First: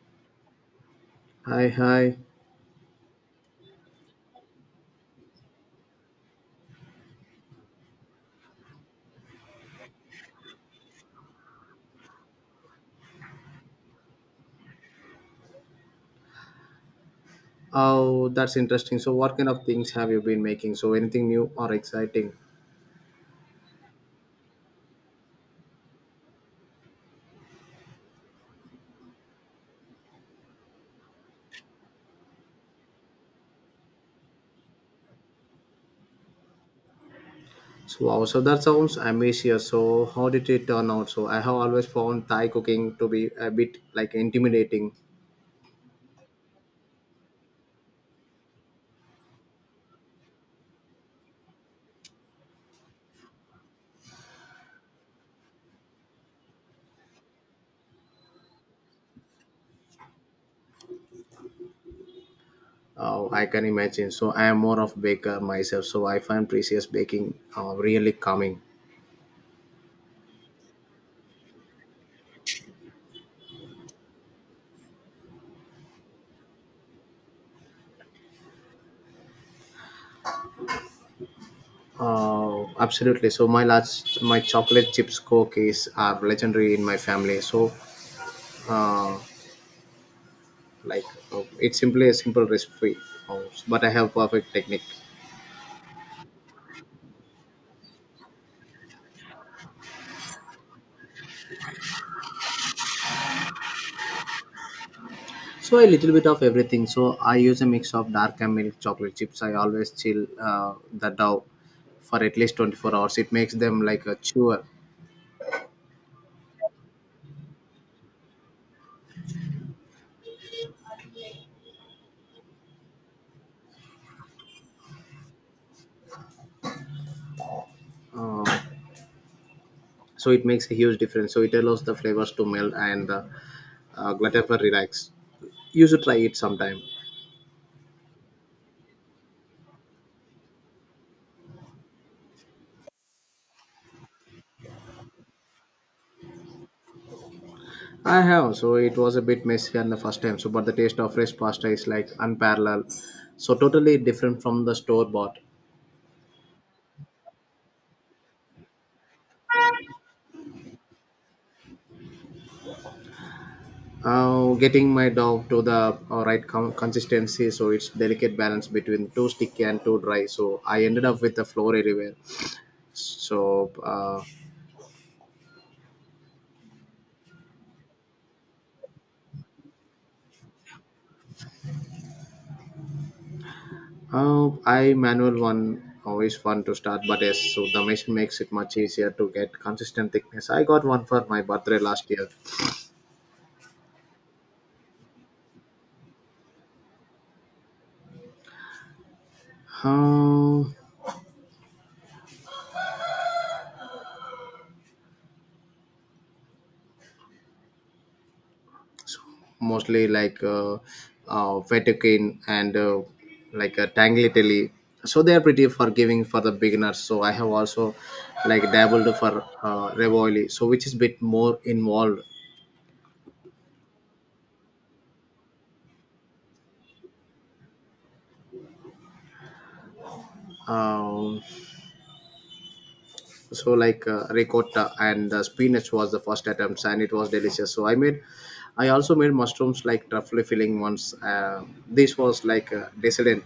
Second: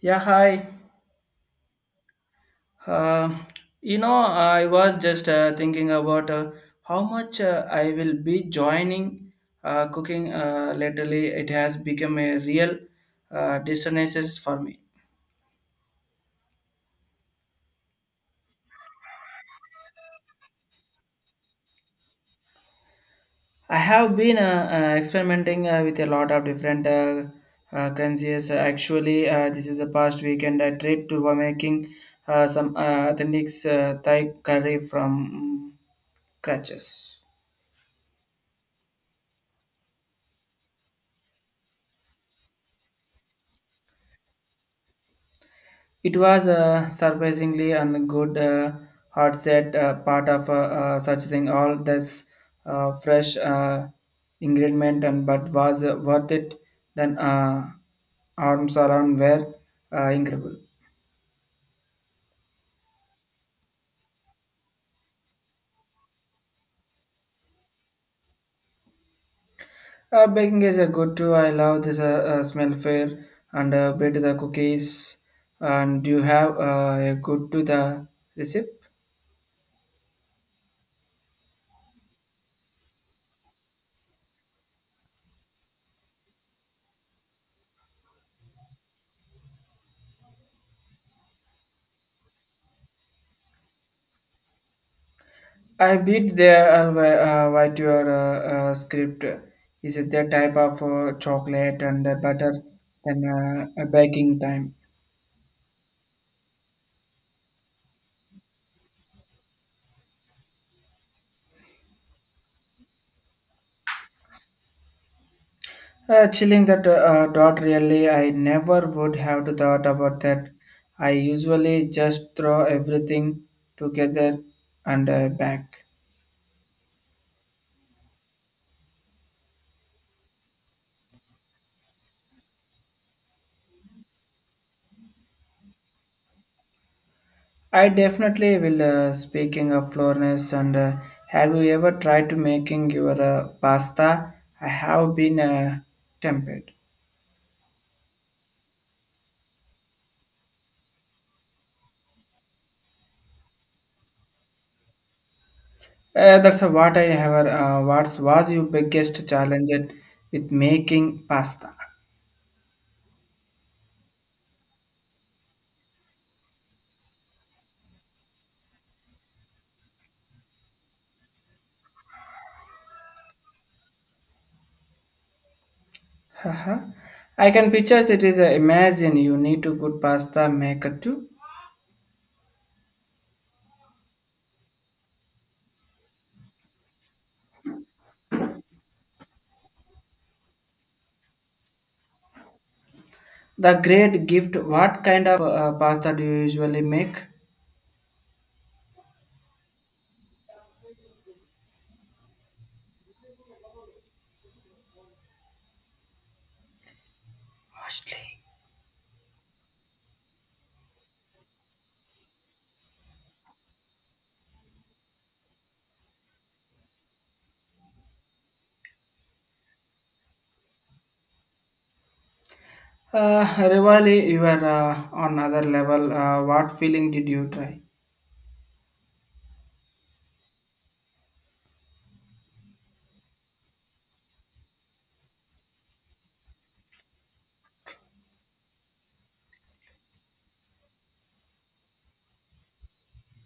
Yeah, hi. Hi, hi. Uh, I was just thinking about how much I will be joining cooking. Lately, it has become a real distresses for me. Oh, that's interesting. So what kind of things have you been making? So anything new or exciting? I have been experimenting with a lot of different conscious. Actually, this is the past weekend I tried to making some authentic Thai curry from scratches. So wow. So that sounds ambitious. So how did it turn out? So I have always found Thai cooking to be a bit like intimidating. It was surprisingly and good hard set part of such thing. All this fresh ingredient and but was worth it. Then arms around were incredible. Oh, I can imagine. So I am more of baker myself. So I find precious baking really calming. Baking is a good too. I love this smell fair and bit the cookies. And do you have a good to the recipe? Oh, absolutely. So my chocolate chips cookies are legendary in my family. Uh, like it's simply a simple recipe, uh, but I have perfect technique. I beat there what your script is it the type of chocolate and butter than a baking time. So a little bit of everything. So I use a mix of dark and milk chocolate chips. I always chill the dough for at least 24 hours. It makes them like a chewer. Chilling that dot really I never would have to thought about that. I usually just throw everything together and back. uh, so it makes a huge difference. So it allows the flavors to melt and the gluten for relax. You should try it sometime. I definitely will. Speaking of Florence, and have you ever tried to making your pasta? I have been tempted. I have, so it was a bit messy on the first time, so but the taste of fresh pasta is like unparalleled. So totally different from the store bought. That's what I have. What was your biggest challenge with making pasta? Getting my dog to the consistency, so it's delicate balance between too sticky and too dry. So I ended up with the floor everywhere. so uh, Haha. I can picture it is. Imagine you need to good pasta maker too. I manual one always fun to start, but yes, so the machine makes it much easier to get consistent thickness. I got one for my birthday last year. The great gift. What kind of pasta do you usually make? uh, Mostly. Mostly like Vatican and like Tanglitelli. So they are pretty forgiving for the beginners. So I have also like dabbled for Revoli, so which is bit more involved. Rivali, you are on another level. What feeling did you try? Um, so like ricotta and spinach was the first attempt, and it was delicious. So I also made mushrooms like truffle filling once. This was like dissident.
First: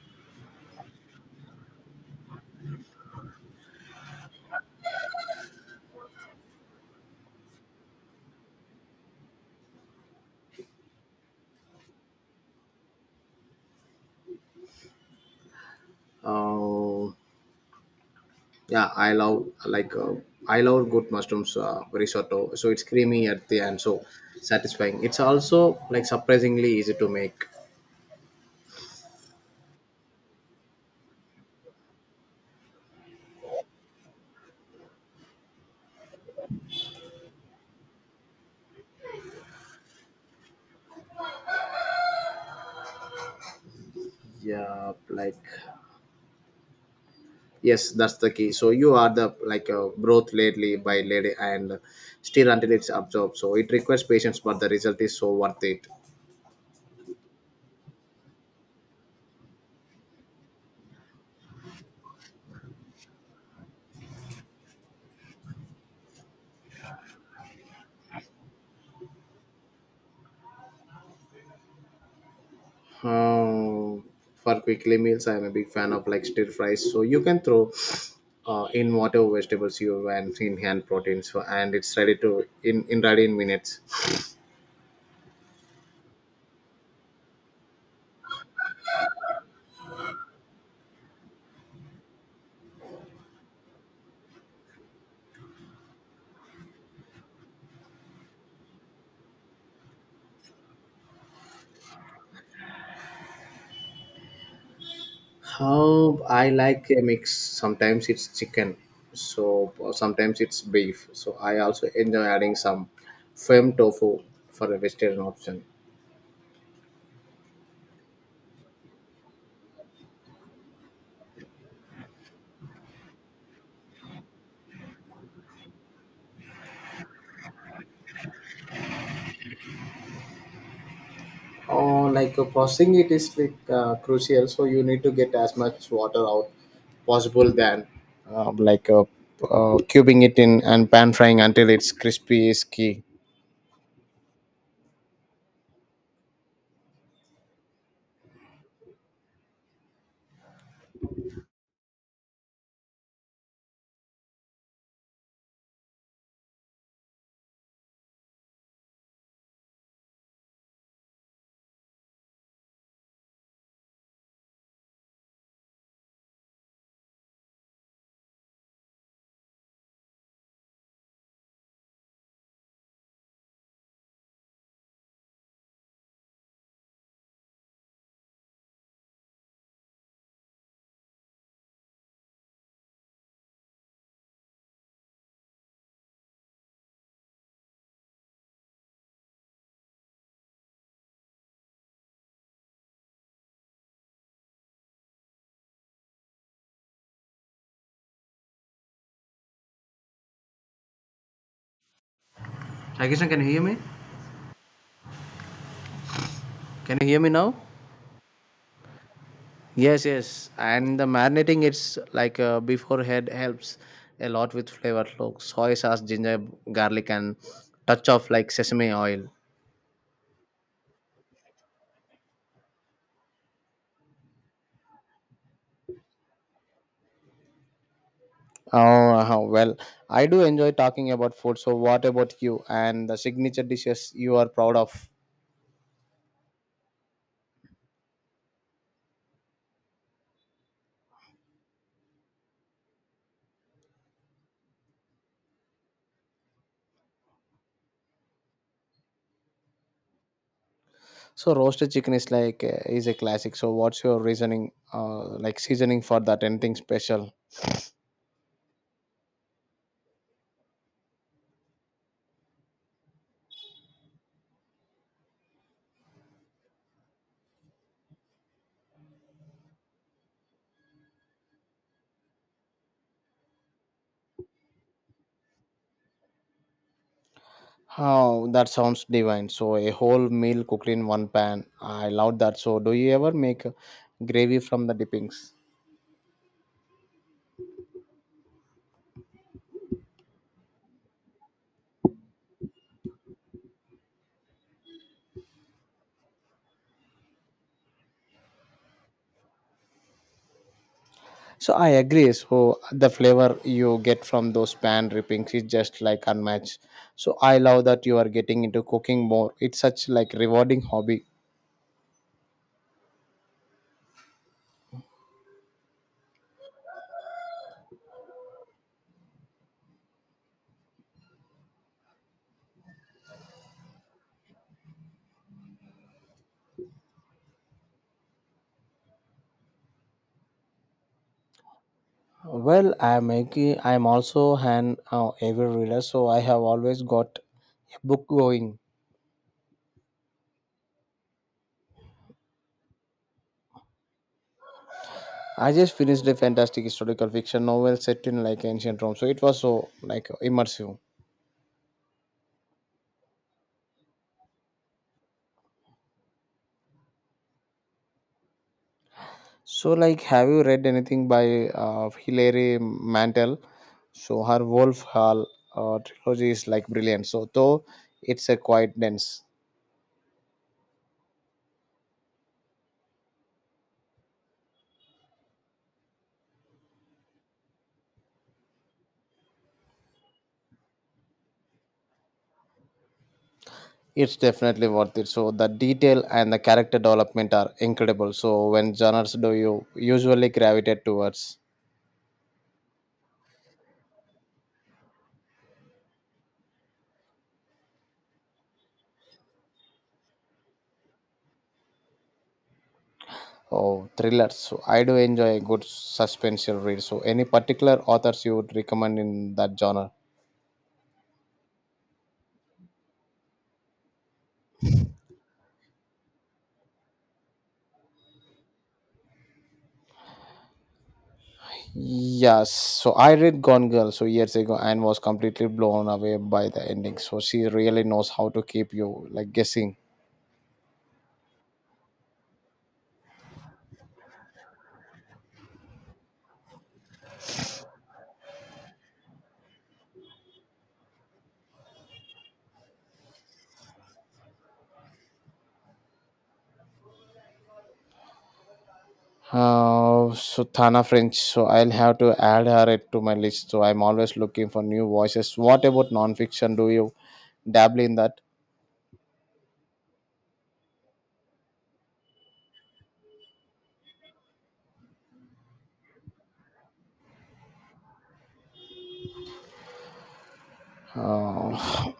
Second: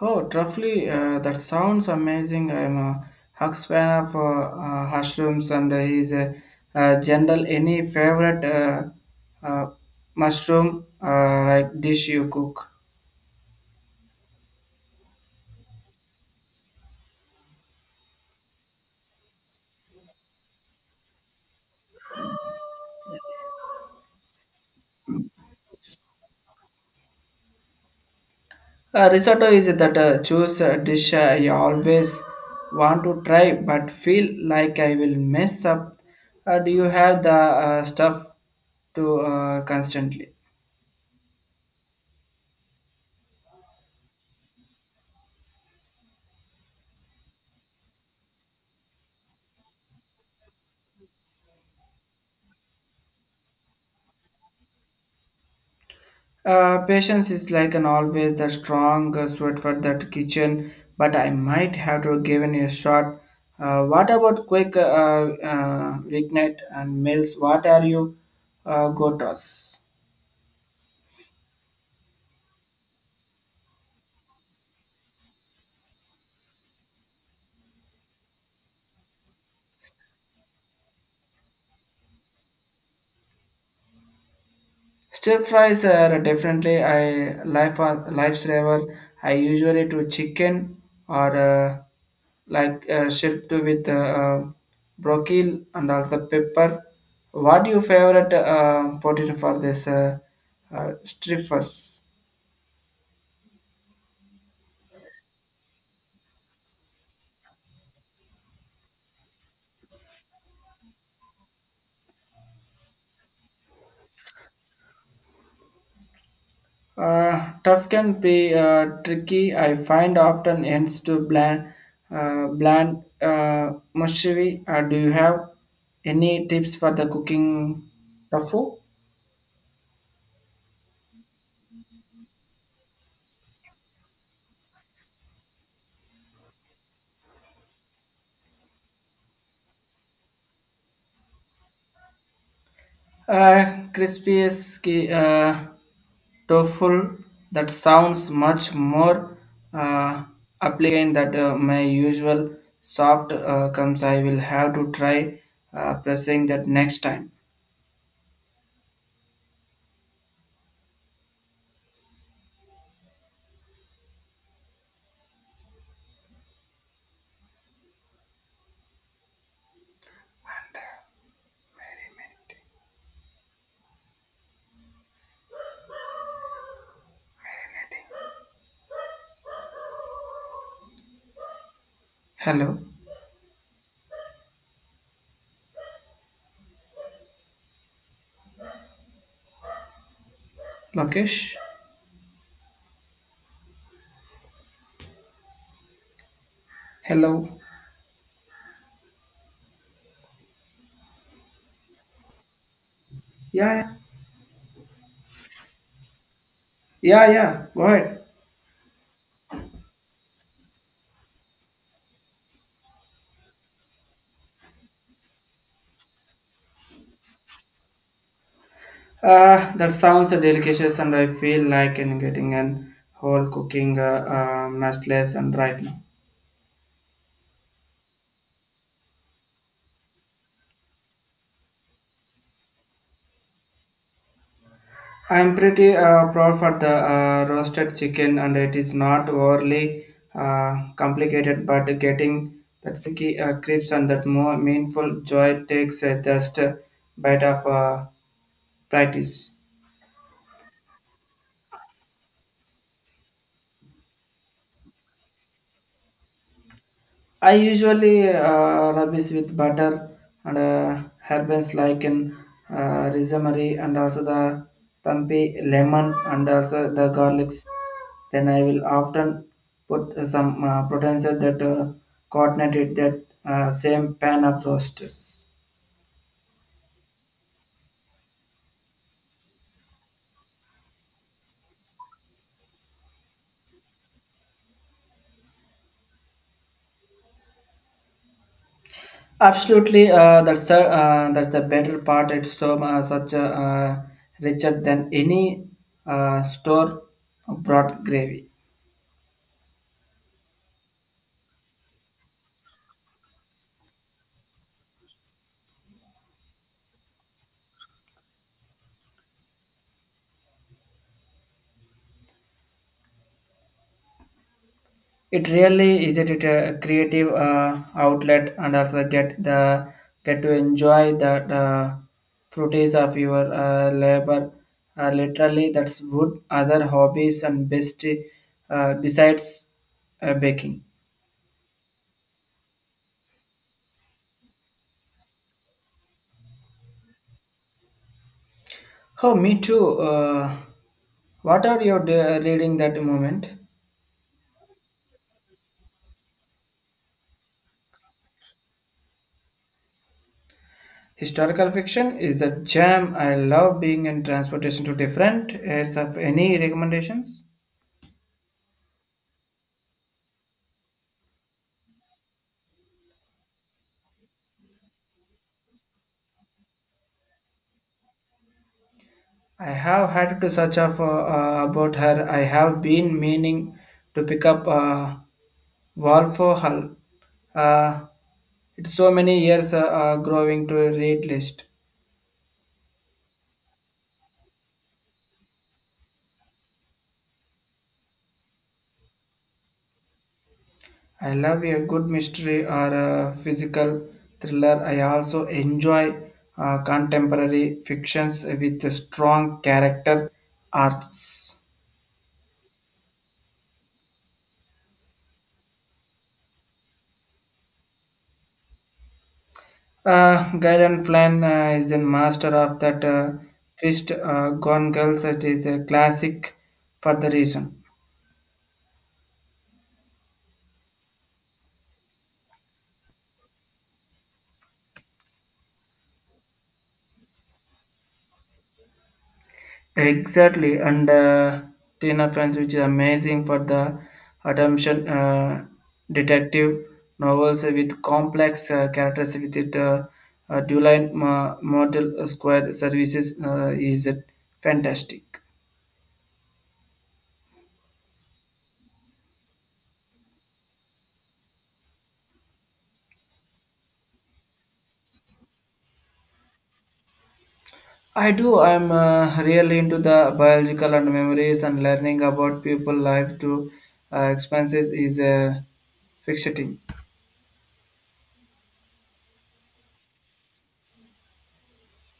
Oh, roughly, that sounds amazing. I'm a Hux fan of mushrooms, and he's a, general. Any favorite uh, mushroom like dish you cook? Uh, Yeah, I love like I love good mushrooms risotto. So it's creamy at the end, so satisfying. It's also like surprisingly easy to make. Risotto is that choose a dish I always want to try, but feel like I will mess up. Do you have the stuff to constantly? Yeah, like yes, that's the key. So you are the like broth lately by lady and stir until it's absorbed. So it requires patience, but the result is so worth it. Patience is like an always the strong suit for that kitchen, but I might have to give it a shot. What about quick weeknight and meals? What are you go to us? Uh, for quickly meals, I'm a big fan of like stir fries. So you can throw in whatever vegetables you want in hand proteins, so, and it's ready to in ready in minutes. Stir fries are definitely a life lifesaver. I usually do chicken or like shrimp to with broccoli and also pepper. What your favorite potato for this strippers? How I like a mix. Sometimes it's chicken, so sometimes it's beef. So I also enjoy adding some firm tofu for a vegetarian option. Tough can be tricky. I find often ends to bland, bland mushy. Do you have any tips for the cooking tofu? Or like processing it is like crucial, so you need to get as much water out possible than like cubing it in and pan frying until it's crispy is key. Uh, crispy is ki- uh, Tofu. That sounds much more uh, appealing than my usual soft comes. I will have to try pressing that next time. Hello, Lokesh. Hello. Hi Krishna, can you hear Yeah, me? yeah, Can you hear me yeah. now? yeah. Go ahead. Yes, yes. And the marinating it's like before head helps a lot with flavor. Look, soy sauce, ginger, garlic, and touch of like sesame oil. That sounds delicious, and I feel like in getting an whole cooking mess less and right now. Oh, uh-huh. Well, I do enjoy talking about food. So what about you and the signature dishes you are proud of? I'm pretty proud for the roasted chicken, and it is not overly complicated, but getting that sticky crisps and that more meaningful joy takes just a bit of practice. So roasted chicken is like is a classic. So what's your reasoning, like seasoning for that? Anything special? I usually rubbish with butter and herbs like in rosemary and also the tampi lemon and also the garlics. Then I will often put some potential that coordinated that same pan of roasters. Oh, that sounds divine. So a whole meal cooked in one pan. I love that. So do you ever make gravy from the dippings? Absolutely, that's the better part. It's so such a richer than any store bought gravy. So I agree. So the flavor you get from those pan drippings is just like unmatched. So I love that you are getting into cooking more. It's such like rewarding hobby. It really is it a creative outlet and also get to enjoy the fruities of your labor. Literally, that's wood. Other hobbies and best besides baking. Well, I'm making. I'm also an avid reader, so I have always got a book going. Oh, me too. What are you de- reading that moment? I just finished a fantastic historical fiction novel set in like ancient Rome, so it was so like immersive. Historical fiction is a gem. I love being in transportation to different areas. Of any recommendations? So, like, have you read anything by Hilary Mantel? So her Wolf Hall trilogy is like brilliant. So though it's a quite dense, I have had to search up about her. I have been meaning to pick up Wolf Hall. Uh, it's so many years growing to a read list. it's definitely worth it. So the detail and the character development are incredible. So when genres do you usually gravitate I towards? love a good mystery or a physical thriller. I also enjoy contemporary fictions with strong character arcs. Oh, thrillers. So I do enjoy a good suspenseful read. So any particular authors you would recommend in that genre? Gillian Flynn is a master of that twist. Gone Girls it is a classic for the reason. Yes, so I read Gone Girl so years ago and was completely blown away by the ending. So she really knows how to keep you like guessing. Exactly, and Tina Fans, which is amazing for the adaptation detective novels with complex characters with it. Dual line model square services is fantastic. So Thana French, so I'll have to add her it to my list. So I'm always looking for new voices. What about nonfiction? Do you dabble in I that? do. I'm really into the biological and memories and learning about people life to expenses is fixating. Uh,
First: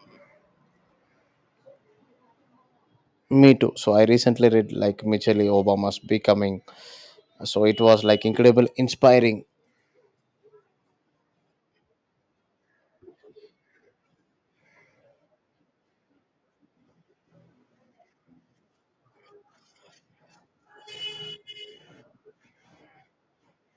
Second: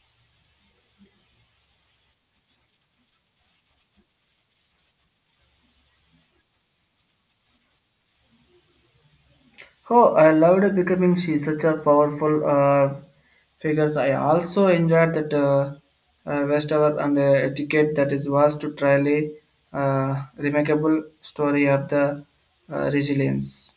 Me too. So I recently read like Michelle Obama's Becoming. So it was like incredible, inspiring. Oh, I loved becoming she such a powerful figures. I also enjoyed that Westover and etiquette that is was to truly remarkable story of the resilience.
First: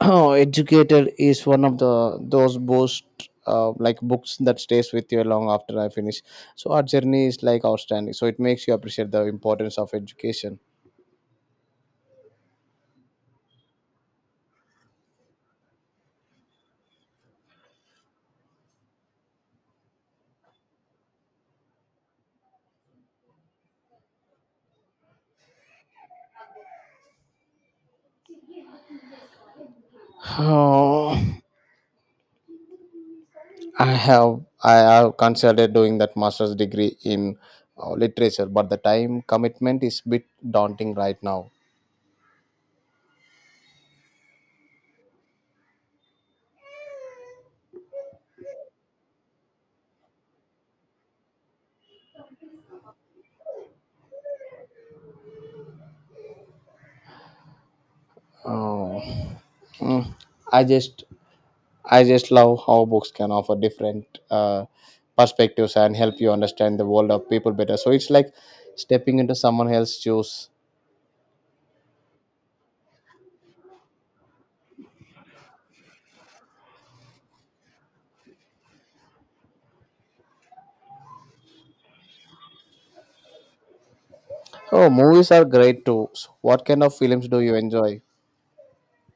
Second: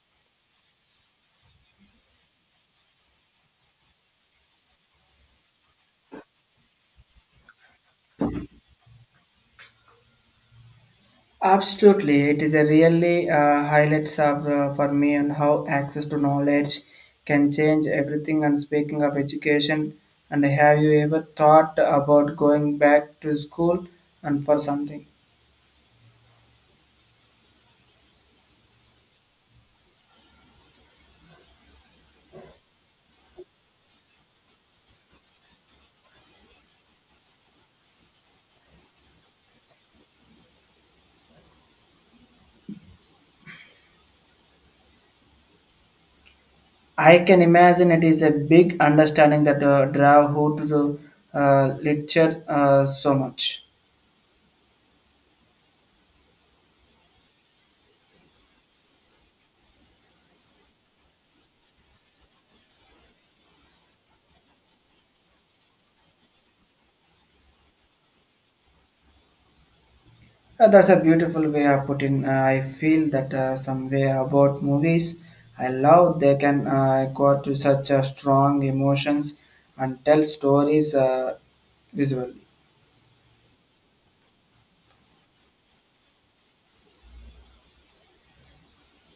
Oh, Educator is one of the those most like books that stays with you long after I finish. So our journey is like outstanding. So it makes you appreciate the importance of education. Absolutely, it is a really highlights of, for me and how access to knowledge can change everything. And speaking of education, and have you ever thought about going back to school and for something? Oh, I have considered doing that master's degree in literature, but the time commitment is bit daunting right now. I can imagine it is a big understanding that draw who to the literature so much. Oh, mm, I just I just love how books can offer different uh, perspectives and help you understand the world of people better. So it's like stepping into someone else's shoes. That's a beautiful way of putting. I feel that some way about movies I love. They can go to such strong emotions and tell stories visually. Oh, movies are great too. So what kind of films do you enjoy?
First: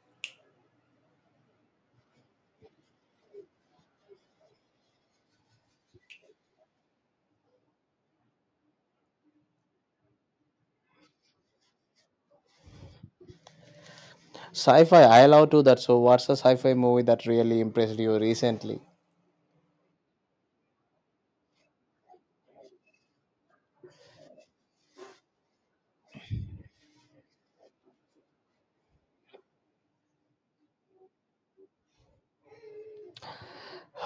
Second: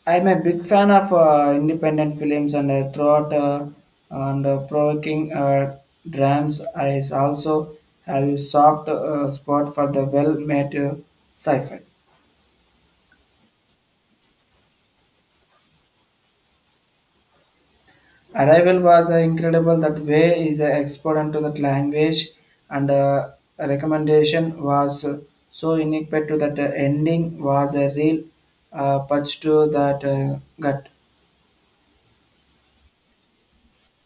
I'm a big fan of independent films and throughout and provoking dramas. I also have a soft spot for the well-made sci-fi. Sci-fi, I love to that. So what's a sci-fi movie that really impressed you Arrival recently? was incredible. That way is an expert into that language, and recommendation was so unique to that ending was a real punch to that gut.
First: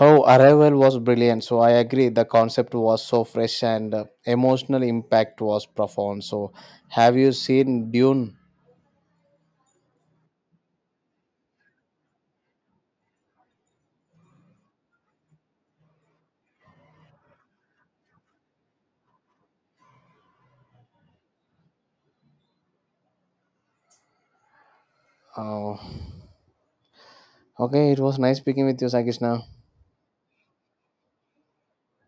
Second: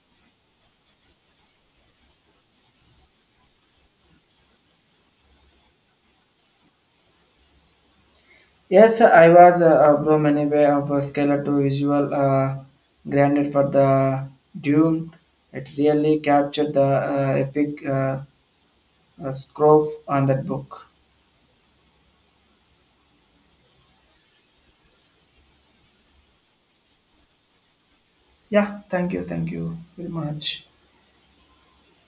Oh, Arrival was brilliant. So I agree. The concept was so fresh and emotional impact was profound. So have you seen Dune? Yes, I was above anyway of a scalar to visual granted for the Dune. It really captured the epic scroll on that book. Oh, okay. It was nice speaking Yeah, with you, Sakishna. thank you very much.